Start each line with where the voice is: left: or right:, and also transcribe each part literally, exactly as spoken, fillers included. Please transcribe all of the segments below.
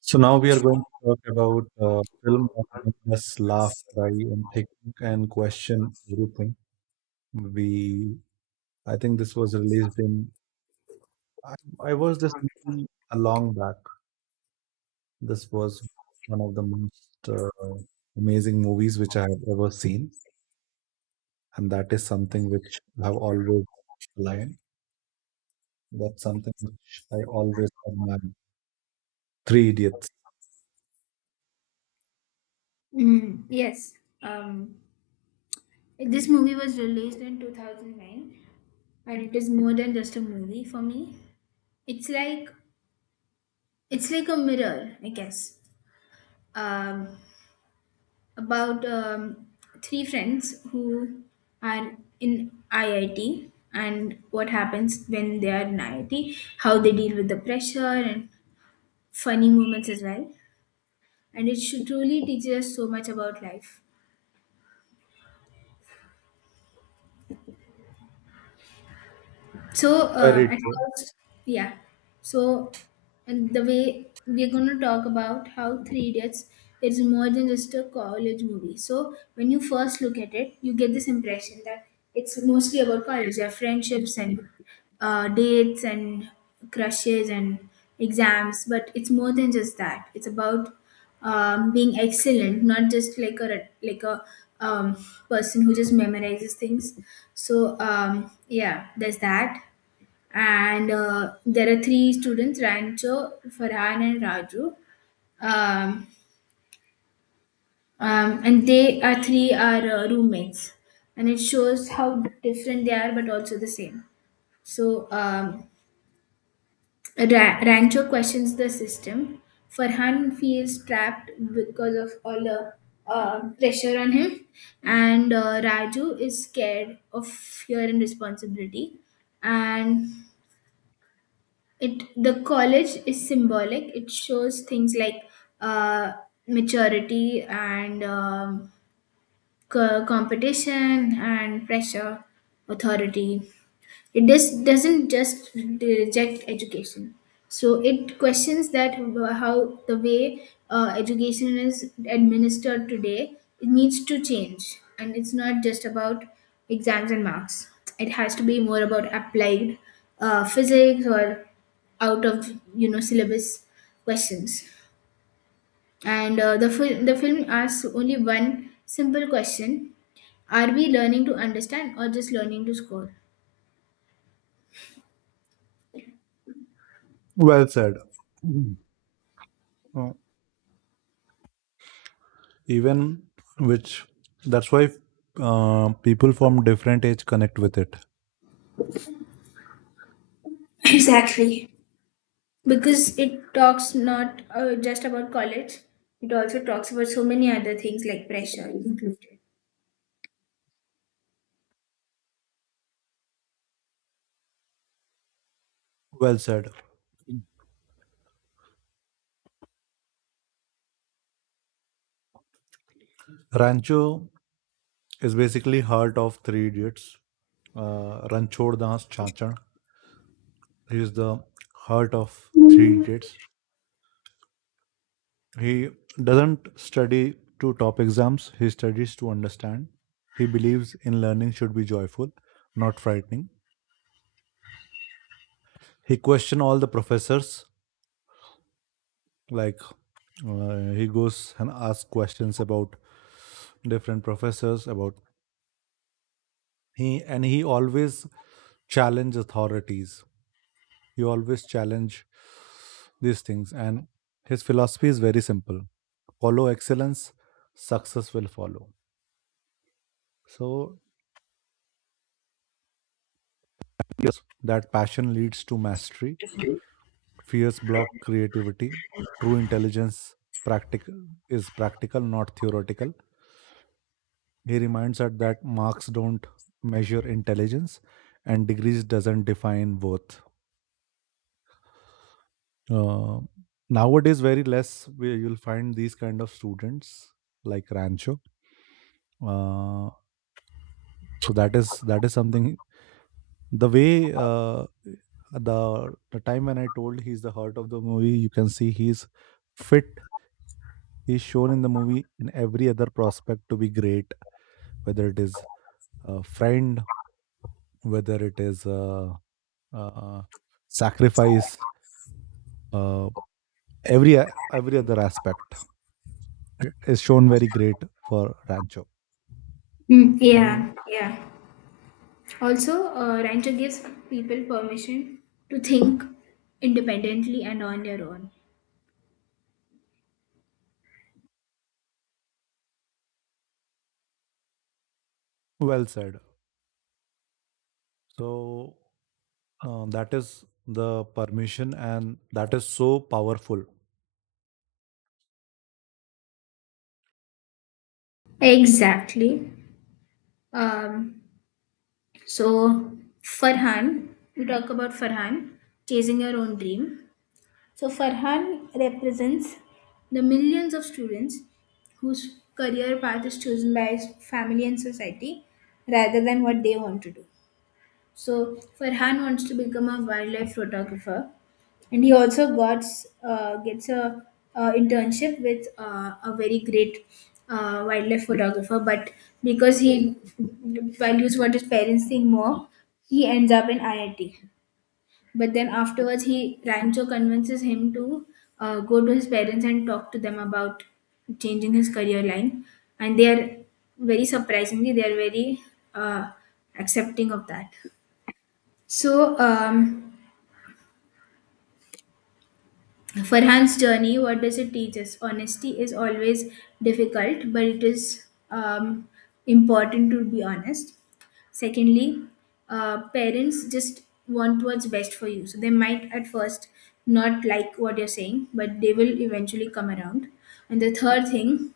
right: So now we are going to talk about uh, film that made us laugh, cry, and think and question everything. We, I think this was released in. I, I was this movie a long back. This was one of the most uh, amazing movies which I have ever seen, and that is something which I have always aligned. That's something which I always admire. Three Idiots.
left: Mm, yes. Um, this movie was released in two thousand nine and it is more than just a movie for me. It's like it's like a mirror, I guess. Um, about um, three friends who are in I I T and what happens when they are in I I T, how they deal with the pressure and funny moments as well. And it should truly teaches us so much about life. So um,
right: Very
left: at
right: true.
left: first, yeah. So And the way we're going to talk about how Three Idiots is more than just a college movie. So when you first look at it, you get this impression that it's mostly about college, their friendships and uh, dates and crushes and exams. But it's more than just that. It's about um, being excellent, not just like a like a um, person who just memorizes things. So um, yeah, there's that and uh, there are three students Rancho, Farhan, and Raju. Um, um, and they are three are uh, roommates, and it shows how different they are, but also the same. So um, Ra- Rancho questions the system. Farhan feels trapped because of all the uh, pressure on him, and uh, Raju is scared of fear and responsibility, and it the college is symbolic. It shows things like uh, maturity and um, co- competition and pressure authority. It just doesn't just reject education, so it questions that. How the way uh, education is administered today, it needs to change, and it's not just about exams and marks. It has to be more about applied uh, physics or out of you know syllabus questions. And uh, the, fil- the film asks only one simple question: are we learning to understand or just learning to score?
right: Well said. Mhm. even which That's why uh, people from different age connect with it.
left: Exactly. Because it talks not uh, just about college, it also talks about so many other things like pressure inclusion.
right: Well said. Rancho is basically heart of three idiots. Uh, ranchor Das Chachar, he is the heart of three idiots. He doesn't study to top exams, he studies to understand. He believes in learning should be joyful, not frightening. He questioned all the professors like. Uh, he goes and asks questions about different professors about, he and he always challenge authorities. He always challenge these things, and his philosophy is very simple: follow excellence, success will follow. So yes, that passion leads to mastery. Fears block creativity. True intelligence practical is practical, not theoretical. He reminds us that marks don't measure intelligence and degrees doesn't define worth. Uh, Nowadays, very less where you'll find these kind of students like Rancho. Uh, so that is that is something. The way uh, the the time when I told he's the heart of the movie, you can see he's fit. He's shown in the movie in every other prospect to be great, whether it is a friend, whether it is a, uh sacrifice, uh, every every other aspect is shown very great for Rancho.
left: Mm,
right: And
left: yeah. Yeah, also uh, Rancho gives people permission to think independently and on their own.
right: well said. So uh, that is the permission, and that is so powerful.
left: Exactly. um, so Farhan, we talk about Farhan chasing her own dream. So Farhan represents the millions of students whose career path is chosen by his family and society rather than what they want to do. So Farhan wants to become a wildlife photographer, and he also got uh, gets a uh, internship with uh, a very great uh, wildlife photographer. But because he values what his parents think more, he ends up in I I T. But then afterwards, he Rancho convinces him to uh, go to his parents and talk to them about changing his career line, and they are, very surprisingly, they are very uh, accepting of that. So um, Farhan's journey, what does it teach us? Honesty is always difficult, but it is um, important to be honest. Secondly, uh, parents just want what's best for you. So they might at first not like what you're saying, but they will eventually come around. And the third thing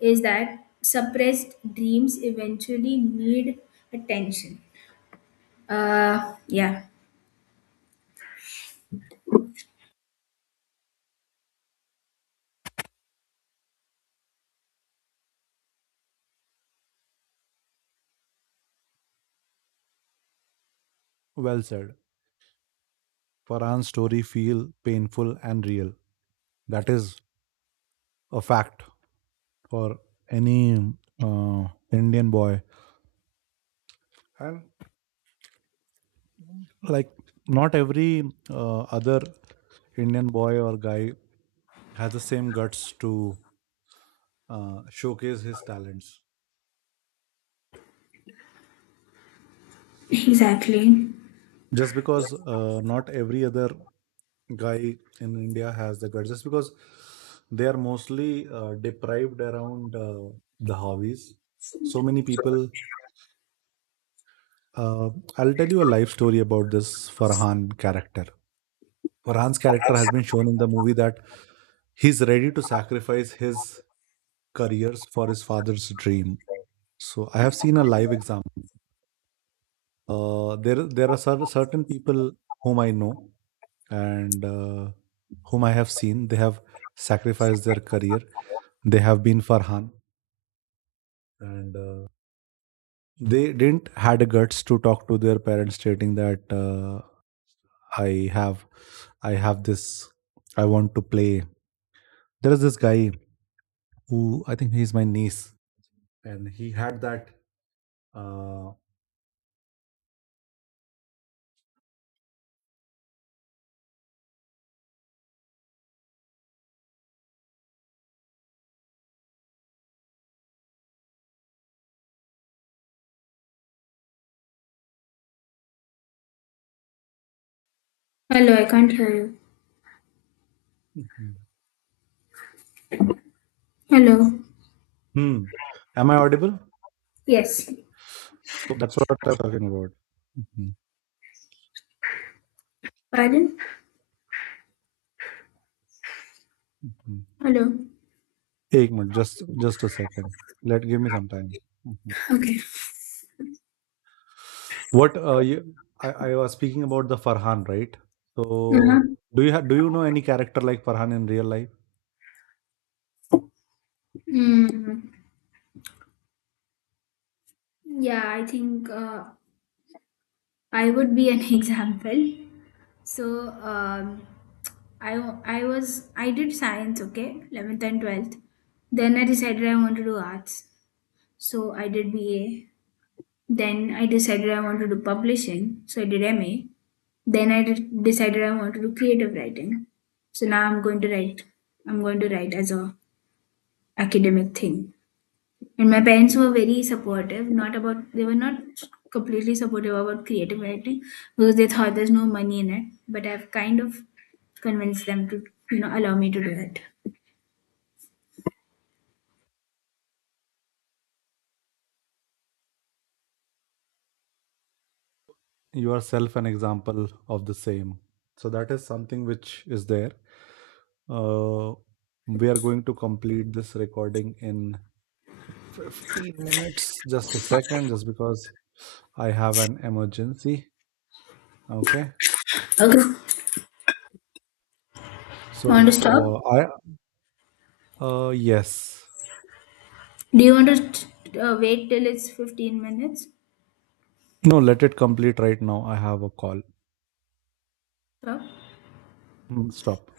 left: is that suppressed dreams eventually need attention. Uh, yeah.
right: Well said. Farhan's story feel painful and real. That is a fact for any uh, Indian boy. And like, not every uh, other Indian boy or guy has the same guts to uh, showcase his talents,
left: Exactly.
right: just because uh, not every other guy in India has the guts, just because they are mostly uh, deprived around uh, the hobbies. So many people. Uh, I'll tell you a life story about this Farhan character. Farhan's character has been shown in the movie that he's ready to sacrifice his careers for his father's dream. So I have seen a live example. Uh, there, there are cer- certain people whom I know, and uh, whom I have seen, they have sacrificed their career. They have been Farhan, and uh, they didn't had a guts to talk to their parents, stating that uh, I have, I have this, I want to play. There is this guy who I think he's my niece, and he had that. Uh.
left: Hello, I can't hear you.
right: Mhm.
left: Hello.
right: Hmm. Am I audible?
left: Yes.
right: So that's what I'm talking about. Mhm.
left: Pardon?
right: Mhm.
left: Hello.
right: एक minute, just just a second, let give me some time. Mhm.
left: Okay.
right: What uh, you, I, I was speaking about the Farhan, right?
left: Uh-huh.
right: So do you ha- do you know any character like Farhan in real life?
left: Mm. Yeah, I think uh, I would be an example. So um, I wa- I was I did science, okay, eleventh and twelfth. Then I decided I want to do arts. So I did B A. Then I decided I want to do publishing. So I did M A. Then I did, decided I want to do creative writing. So now I'm going to write. I'm going to write as a academic thing. And my parents were very supportive, not about they were not completely supportive about creative writing because they thought there's no money in it. But I've kind of convinced them to, you know, allow me to do it.
right: You are self an example of the same. So that is something which is there. Uh, we are going to complete this recording in fifteen minutes. Just a second, just because I have an emergency. Okay.
left: Okay. Want to stop?
right: So uh, I uh, yes.
left: Do you want to uh, wait till it's 15 minutes?
right: No, let it complete right now. I have a call.
left: Stop.
right: Mm, stop.